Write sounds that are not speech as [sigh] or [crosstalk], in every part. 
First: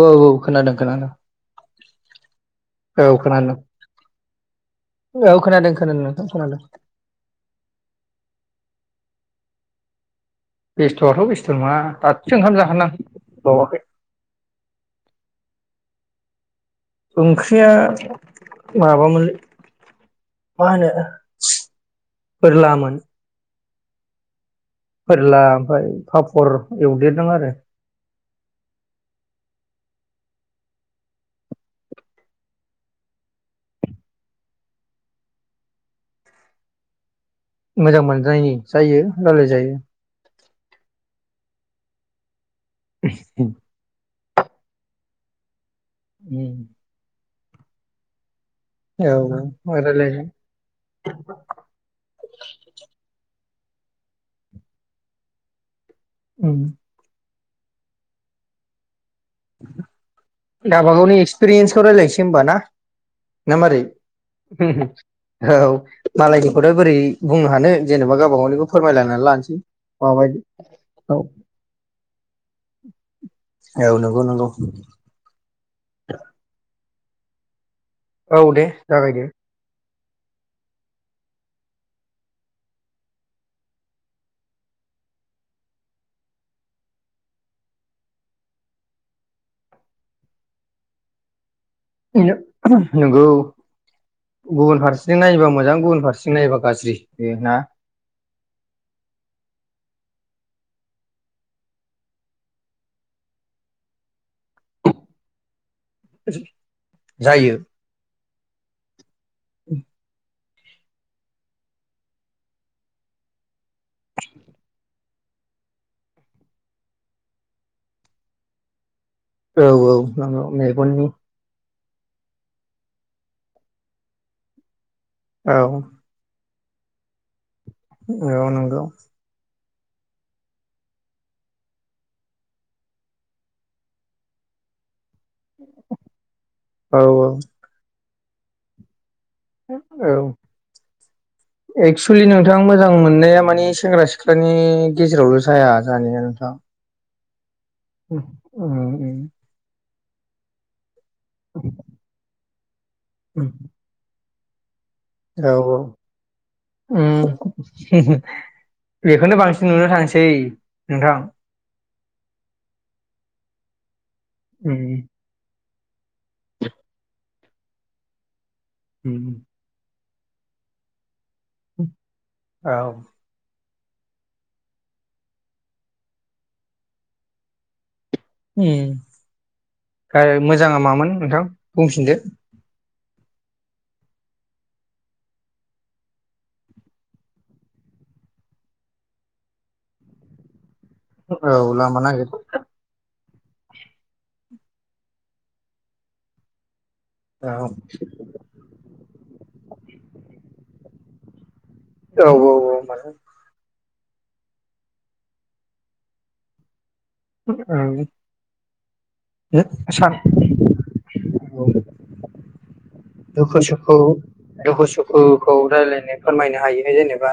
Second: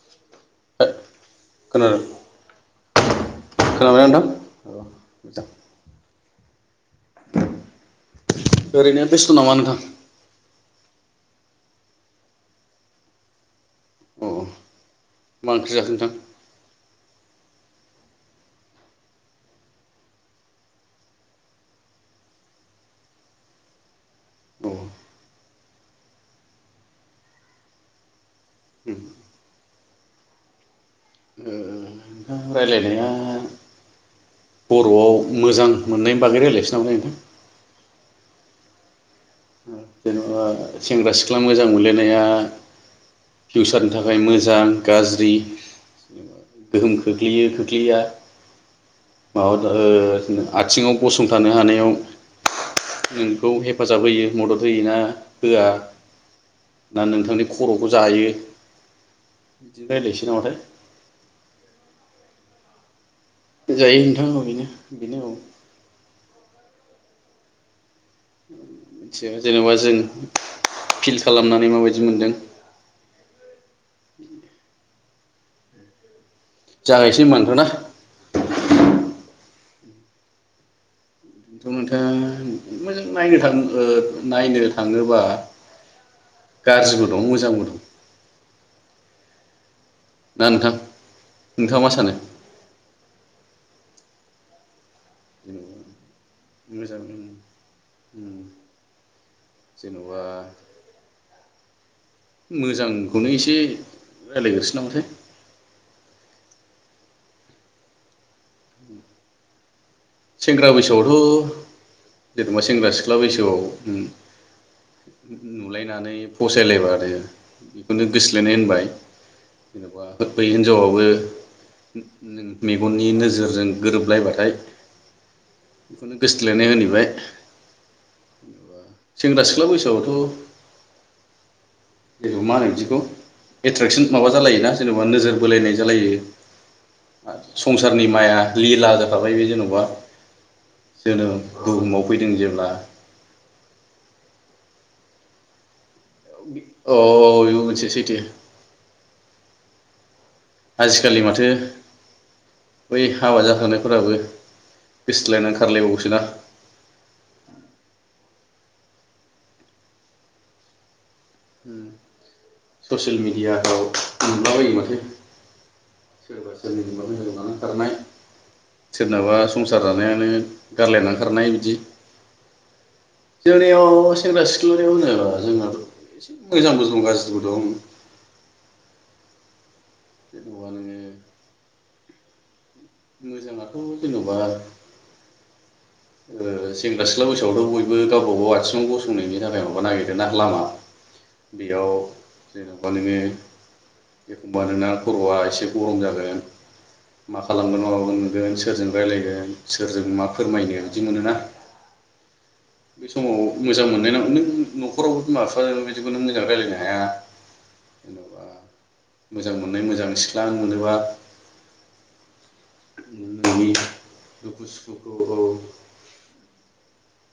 औ औ खोनादों खोनादों खोनादों औ खोनादों खोनाबायना नोंथां औ औ मोजां खोनादों खोनादों खोनादों ओरैनो बेस्थ नामा नोंथां बेस्थ'आथ' बेस्थ' नङा दादसो ओंखाम जाखांनानै बावाखै । अ मा ओंख्रि जाखो नोंथां? ओंख्रिया माबामोनलै मा होनो फोर्ला मोन । फोरला ओमफ्राय पापर एवदेरदों आरो । नोंथां रायजलायनाया बर'आव मोजां मोननायनि बागै रायज्लायसो नामा नोंथां । मोजां मोननायनि जायो रायलाय जायो । जेनेबा सेंग्रा सिख्ला मोजां मोनलायनाया फिउसारनि थाखाय मोजां गाज्रि उम यो खोख्लैया माबा औ रायलायगोन ओ आथिङाव गसंथानो हानायाव ओम खौ हेफाजाब होयो मदद होयो ना होआ ना नोंथांनि खर'खौ जायो बिदि रायलायनोसै न? गावबागावनि एक्सपिरियेसखौ रायलायनोसै होमबा ना? ना मारै जायो नोंथां औ बेनो बेनो औ मालायनि खौ दा बोरै बुंनो हानो । जेनेबा गावबा गावनिखौ फोरमायलायनानै मिथिया लानोसै जेनेबा जों माबायदि फिल औ खालामनानै माबायदि मोनदों [inaudible] जागायनोसै होनबा नोंथां ना? औ दे जागायदो । दाथ' नोंथा मोजां नायनो थां ओ नायनो थाङोबा गाज्रिबो दं मोजांबो दं । ना नोंथां नोंथाङा मा सानो [unintelligible] नंगौ गुबुन फारसे जों नायोबा मोजां गुबुन फारसेजों नायोबा गाज्रि मोजां । बे ना? बा मोजांखौनो एसे रायलायग्रोनोसै नामाथाय जायो । [inaudible] सेंग्रा बैसोआवथ' जेनेबा सेंग्रा सिख्ला बैसोआव उम नुलायनानै फसायलायबानो बेखौनो गोस्थोलायनाय होनबाय । औ औ नंगौ मेगननि मेगननि नोजोरजों गोरोबलायबाथाय औ थोलायनाय होनहैबाय। औ नंगौ आवथ' मा होनो बिदिखौ एट्रेकसन माबा जालायोना जेनेबा बा नोजोर बोलायनाय जालायो। औ औ संसारनि माया लिला थाबाय बि जेन'बा। जोनोम बुहुमाव एक्सुवेलि फैदों नोंथां जेब्ला मोजां मोननाया माने सेंग्रा सिख्ला नि गेजेरावल' जाया। जानाया नोंथां अ [unintelligible] उम उम उम आजि खालि माथो बै हाबा जाखानायफोराबो औऔ उम [unintelligible] बेखौनो बांसिन नुनो थांसै नोंथां। ससियेल मिडियाखौ नुलाबायो उम माथो सोरबा सोरनिखौबा [unintelligible] खारनाय उम सोरनाबा संसारा नायानो गारलायनानै खारनाय इदि औ उम [unintelligible] याव सेंग्रा सिख्लानियाव होनोबा जोंहाथ' एसे मोजांबो दं गाज्रिबो दं। उम [unintelligible] जेन'बा मोजाङा नोङो मामोन नोंथां बुंफिनदो। मोजाङाथ' जेन'बा ओ सेंग्रा सिख्ला बैसोआवथ' बयबो गावबागाव आथिङाव गसंनायनि थाखाय माबा नागिरो ना लामा औ बेयाव लामा नागिरो जेनेबा नोङो एखमबा नोंना खर'आ एसे गरम जागोन। मा औ खालामगोन मा मागोन नुगोन सोरजों रायलायगोन सोरजों मा फोरमायनो बिदि मोनोना । औ औ । बे समाव मोजां मोन [unintelligible] नों नख'रावबो बिमा-बिफाजों बिदिखौ नों मोंजां रायज्लायनो हाया । मानो जेन'बा मोजां मोननाय मोजां सान सिख्ला मोनोबा नोंनि दुखु-सुखु दुखु सुखुखौ दुखु-सुखुखौ रायलायनो फोरमायनो हायोहाय जेने बा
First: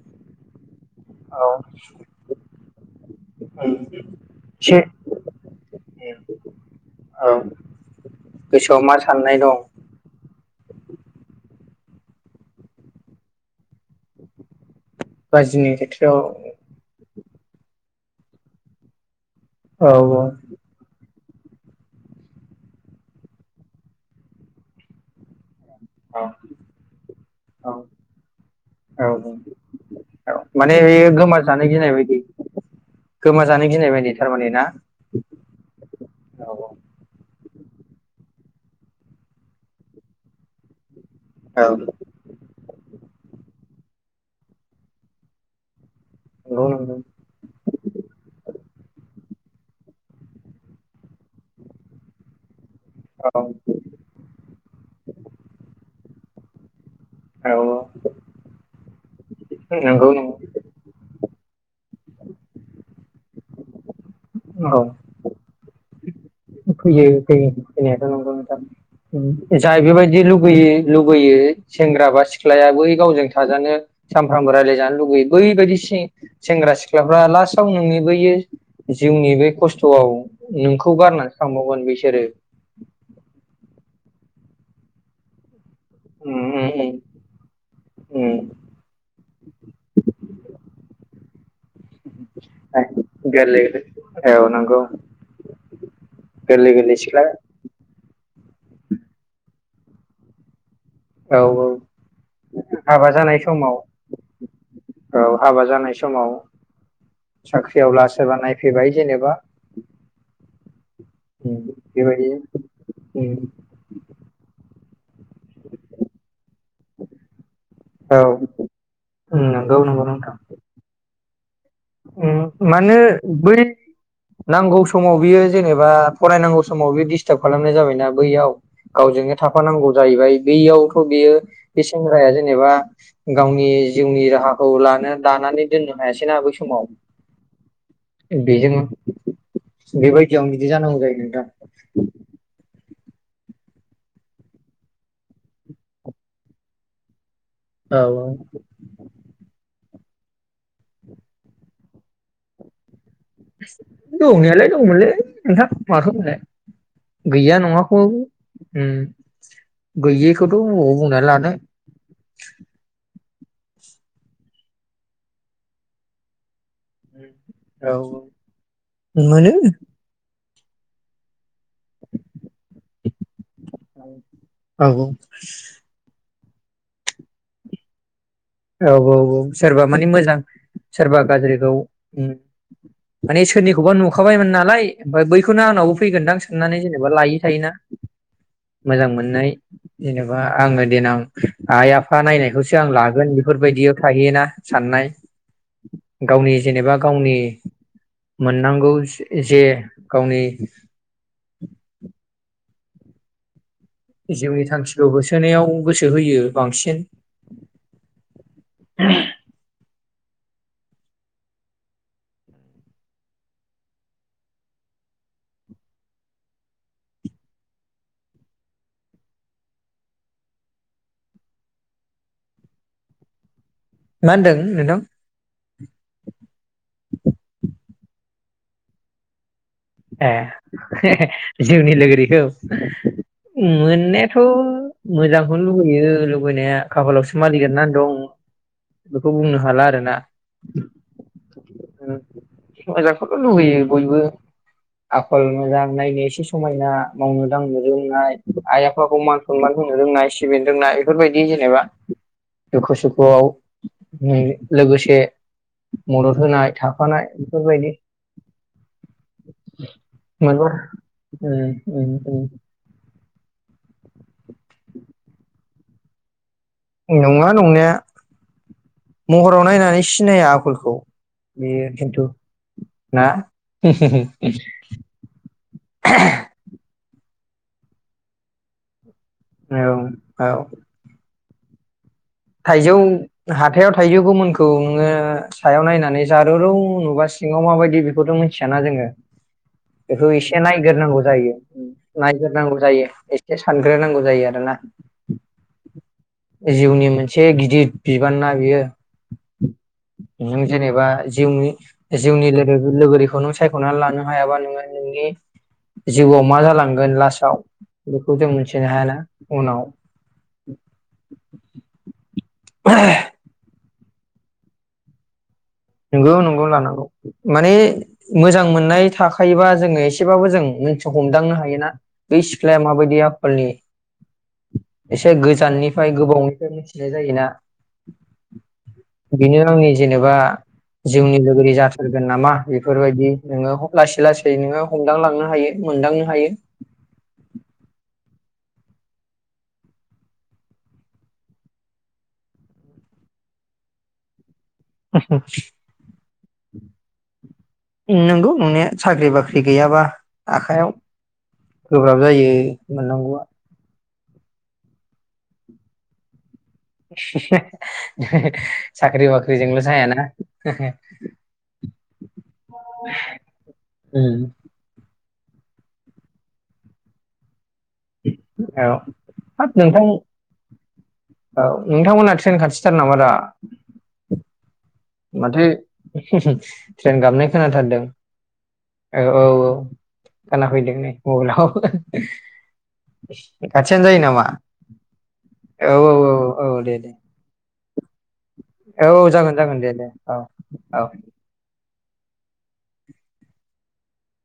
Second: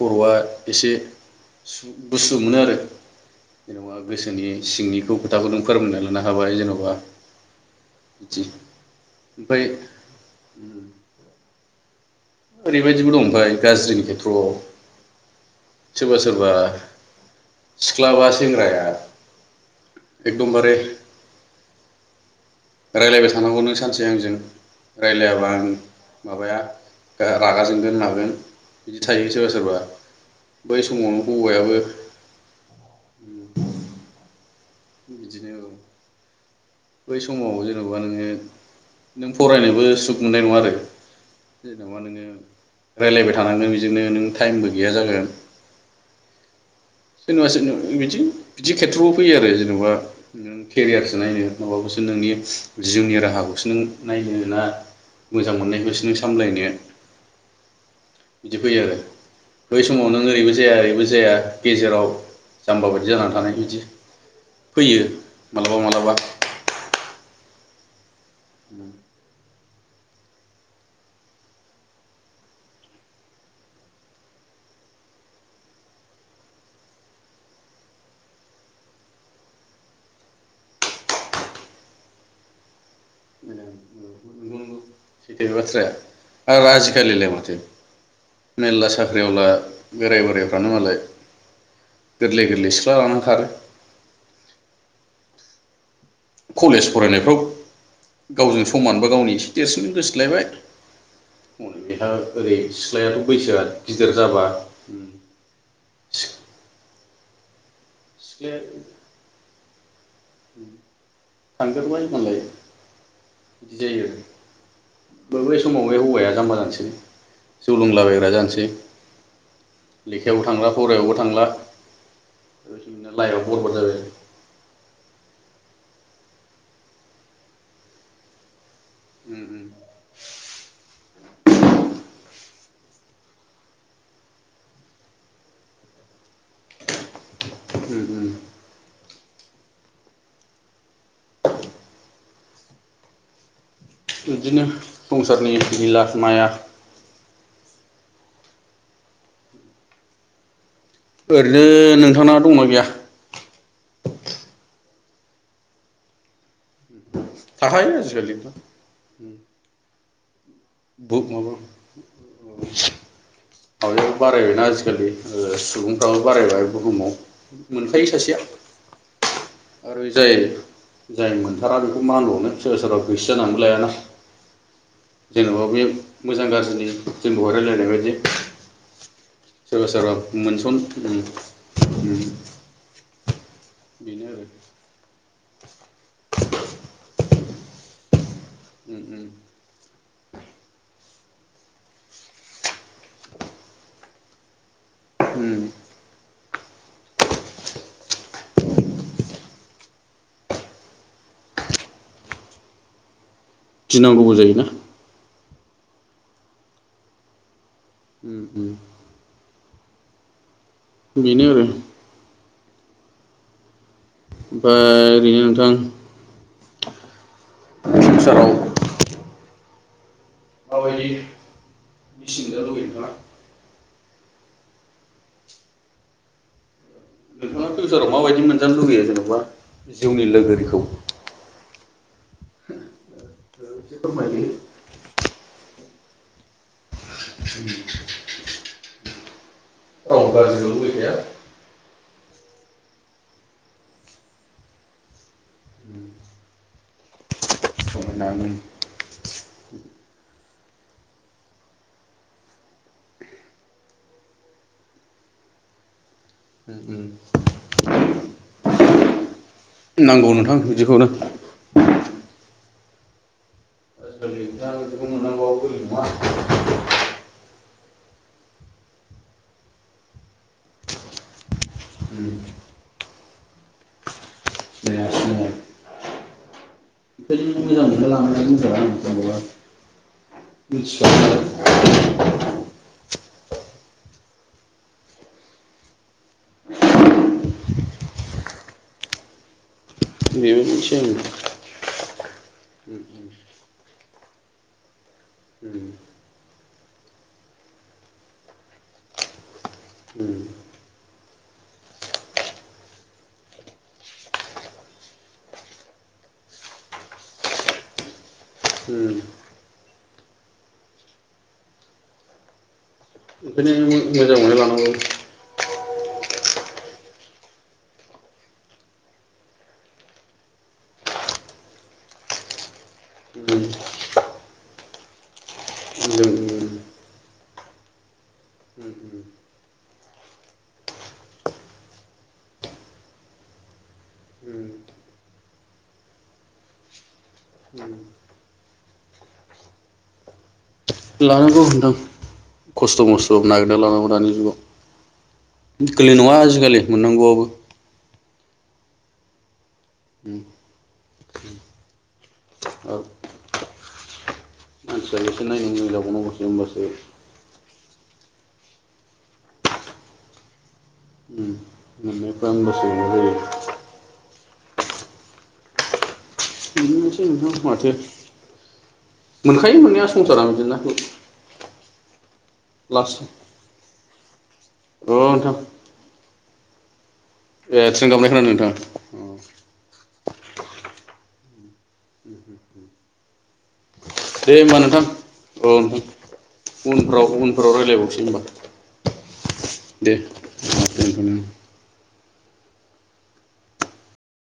उम [unintelligible] एसे औ गुसु मोनो आरो । जेने'बा गोसोनि एसे सिंनिखौ खोथाखौ नों फोरमायनाय नो हाबाय जेनबा औ बिदि गोसोआव मा साननाय दं? ओमफ्राय [inaudible] ओरैबायदिबो दं ओमफ्राय गाज्रिनि खेथ्र'वाव बायजोनि खेथ्र'वाव सिख्लाबा सेंग्राया औ एकदम बारे रायज्लायबाय थानांगौनो सानसे आंजों रायज्लायाबा आं औ माबाया रागा औ जोंगोन हागोन बिदि औ थायो औ सोरबा सोरबा माने बै बेयो समावनो गोमाजानो हौवायाबो गिनाय बायदि गोमाजानो गिनाय बायदि थारमाने ना बिदिनो। औ बै समाव जेन'बा नोङो नों फरायनोबो सुख मोननाय नङा आरो। औ जेनबा नोङो। रायज्लायबाय थानांगोन बिजोंनो नों टाइमबो गैया जागोन। [unintelligible] सोरनिबा सोरनिबा बिदि बिदि खेथ्र'आव फैयो आरो। जेनेबा नों केरियारसो नायनो माबाखौसो नोंनि। जिउनि औ राहाखौसो नों नायनो ना मोजां मोननायखौसो नों स सामलायनो। औ बिदि फैयो आरो। बै समाव नंगौ नों ओरैबो जाया ओरैबो जाया। गेजेराव जाम्बा बाय जाना थानाय बिदि नंगौ औ फैयो मालाबा मालाबा। फैयो फैयो फैनायाथ' नंगौ। उम। नोंथां जाय बेबायदि लुुबैयो लुुबैयो सेंग्रा बा सिख्लाया बै गावजों थाजानो सानफ्रामबो रायलायजानो लुुबैयो, बैबायदि सेंग्रा सिख्लाफ्रा लास्टाव नोंनि बैयो जिउनि बै खस्थ'आव नोंखौ गारना- थाबावगोन बिसोरो। सि [unintelligible] बाथ्रा उम आरो उम उम आजिखालिलाय माथो मेरला साख्रियावला बोराय बोराइफ्रानो मालाय। गोरलै गोरलै सिख्ला लानानै खारो गोरलै औ नंगौ। गोरलै कलेज गोरलै सिख्ला फरायनायफ्राव। गावजों समान बा गावनि एसे देरसिनजों गोसथोलायबाय। औ ह बेहा ओरै हाबा सिख्लायाथ' जानाय बैसोआ समाव गिदिर जाबा। संख्रि ेवब्ला सोरबा [unintelligible] सिख्लाया नायफैबाय जेनेबा। उम। बेब [unintelligible] बे बै समाव बे हौवाया जाम्बा जानोसै, जौ औ लोंलाबायग्रा जानोसै उम नंगौ नंगौ नोंथां लेखायाव थांग्रा फौरायायावबो थां थांला। उम मानो लाइफआ बै बरबाद जाबाय नांगौ समाव बियो जेनेबा फरायनांगौ समाव बियो दिस्थाबखालामहरनाय जाबायना बैयाव, गावजोंनो थाफानांगौ जाहैबाय बैयाव थ' बियो बे सेंग्राया जेनेबा गावनि जिउनि राहाखौ लानो दानानै दोननो हायासैना बै समाव, आरो [unintelligible] बेजों बेबायदियाव बिदि जानांगौ जायो नोंथां। इदिनो संसारनि लिला माया औऔ ओरैनो नोंथांना दंना गैया दंनायालाय दंमोनलै नोंथां माथो बुंनो गैया थाखायो नङाखौ आजिखालि उम माबा गोयै खौथ' बबाव बुंनानै लानो माबायाबो बारायबायना आजिखालि ओ सुबुंफ्राबो बारायबाय बुहुमाव औ मोनखायो सासेया औ मोनो आरो जाय जायमोन थारा बेखौ मा होनबावनो सोरबा सोरबा गोसो जानानैबो लाया ना औ जेनेबा बे मोजां गाज्रिनि जोंदहाय राइलायनाय बायदि औ औ औ सोरबा मानि मोजां सोरबा गाज्रिखौ उम माने सोरनिखौबा बेनो आरो नुखाबायमोन नालाय ओमफ्राय बैखौनो आंनावबो फैगोनदां आ साननानै जेनेबा लायो। थायोना। मोजां मोननाय जेनेबा आङो देनां आइ आफा नायखौसो आं लागोन बेफोर बायदिबो थाहैयोना साननाय। उम। गावनि जेनेबा गावनि मोननांगौ जे गावनि गिनांगौबो जिउनि जायोना थांखिखौ होसो नायाव गोसो होयो बांसिन। उम उम बिनो आरो ओमफाय ओरैनो नोंथां [unintelligible] मा बायदि बिसि मोनजानो लुगैयो नोंथाङा? मा होनदों नोंथां। [inaudible] मा बायदि मोनजानो लुबैयो जेनेबा। ए [unintelligible] जिउनि लोगोरिखौ। एसे मोननायाथ' फोरमायदो मोजां। बेखौनो लुुबैयो लुबैनाया। खाफालावसो मा लिरनानै दं। बेखौ बुंनो हाला आरो। रावबो गाज्रिखौ लुगैखाया। मोजांखौथ लुबैयो बयबो आखल मोजां नायनो एसे समायना मावनो दांनो समायना रोंनाय नों आइ आफाखौ मान सनमान होनो रोंनाय सिबिनो रोंनाय बेफोर बायदि जेनेबा दुखु सुखुआव लोगोसे मदद होनाय। थाफानाय बेफोर बायदि। नांगौ नोंथां बिदिखौनो। उम उम उम। [inaudible] नङा नंनाया महराव नायनानै सिनाया आखलखौ बेयो उम खिन्थु ना। सिनाया सिनाया ओंखायनो [inaudible] औ औ [inaudible] थाइजौ हाथायाव थाइजौ गोमोनखौ नोंङो सायाव नायनानै जारौ नुबा सिङाव मा बायदि बेखौथ' मिथियाना जोंङो बेखौ एसे। बेबो एसे मोनसे ओं नाग्रोनांगौ जायो। नायग्रोनांगौ जायो ओंखायनो एसे सानग्रोनांगौ जायो आरोना जिउनि मोनसे एसे गिदिर बिबाना बियो नों जेनेबा जिउनि जिउनि लोगोरिखौ नों सायखनानै लानो हायाबा नोङो नोंनि जिउआव मा जालांगोन लास्टाव बेखौ जों मिथिनो हायाना उनाव। [unintelligible] [unintelligible] नंगौ नंगौ लानांगौ माने मोजां मोननाय थाखायोबा जोंङो एसेबाबो जों मिथि हमदांनो हायोना बै सिख्लाया माबायदि उम आलनि एसे गोजाननिफ्राय जों उम गोबावनिफ्राय मोनथिनाय जायोना उम बेनो आंनि जेनेबा जिउनि लोगोरि जाथारगोन नामा बेफोरबायदि नोंङो लासै लासै नोंङो हमदांलांनो हायो मोनदांनो हायो । लानांगौ नथां खस्थ मस्थ नागिरना लानांगौ दानि जुगाव । गोरलै नंङा आजिखालि मोननांगौआबो । नोंगौ नंनाय साख्रि बाख्रि गैयाबा आखाइयाव गोब्राब जायो आरो मोननांगौआ । मानसिया एसे नायनो मोजां जाबावनांगौसो होमबासो साख्रि बाख्रिजोंल जायाना मोननायफ्रा होमबासो माबा जायो उम । बिदिनोसै नोंथां माथो औ हाब मोनखायो नोंथां मोननाया संसारा बिदिना औ । नोंथांमोना ट्रेन खाथिथार नामा दा अ नोंथां माथो हु हु । [unintelligible] ट्रेन गाबनाय ए खोनाथारदों ट्रेन गाबनाय खोनादों नोंथां औ औ औ खोनाफैदों नै । औ लाव [unintelligible] [unintelligible] नामा दे होमबा नोंथां औ नोंथां औ औ दे दे उनफोराव उनफोराव रायज्लायबावसै होमबा । औ जागोन जागोन दे दे औ औ । दोनथ'नो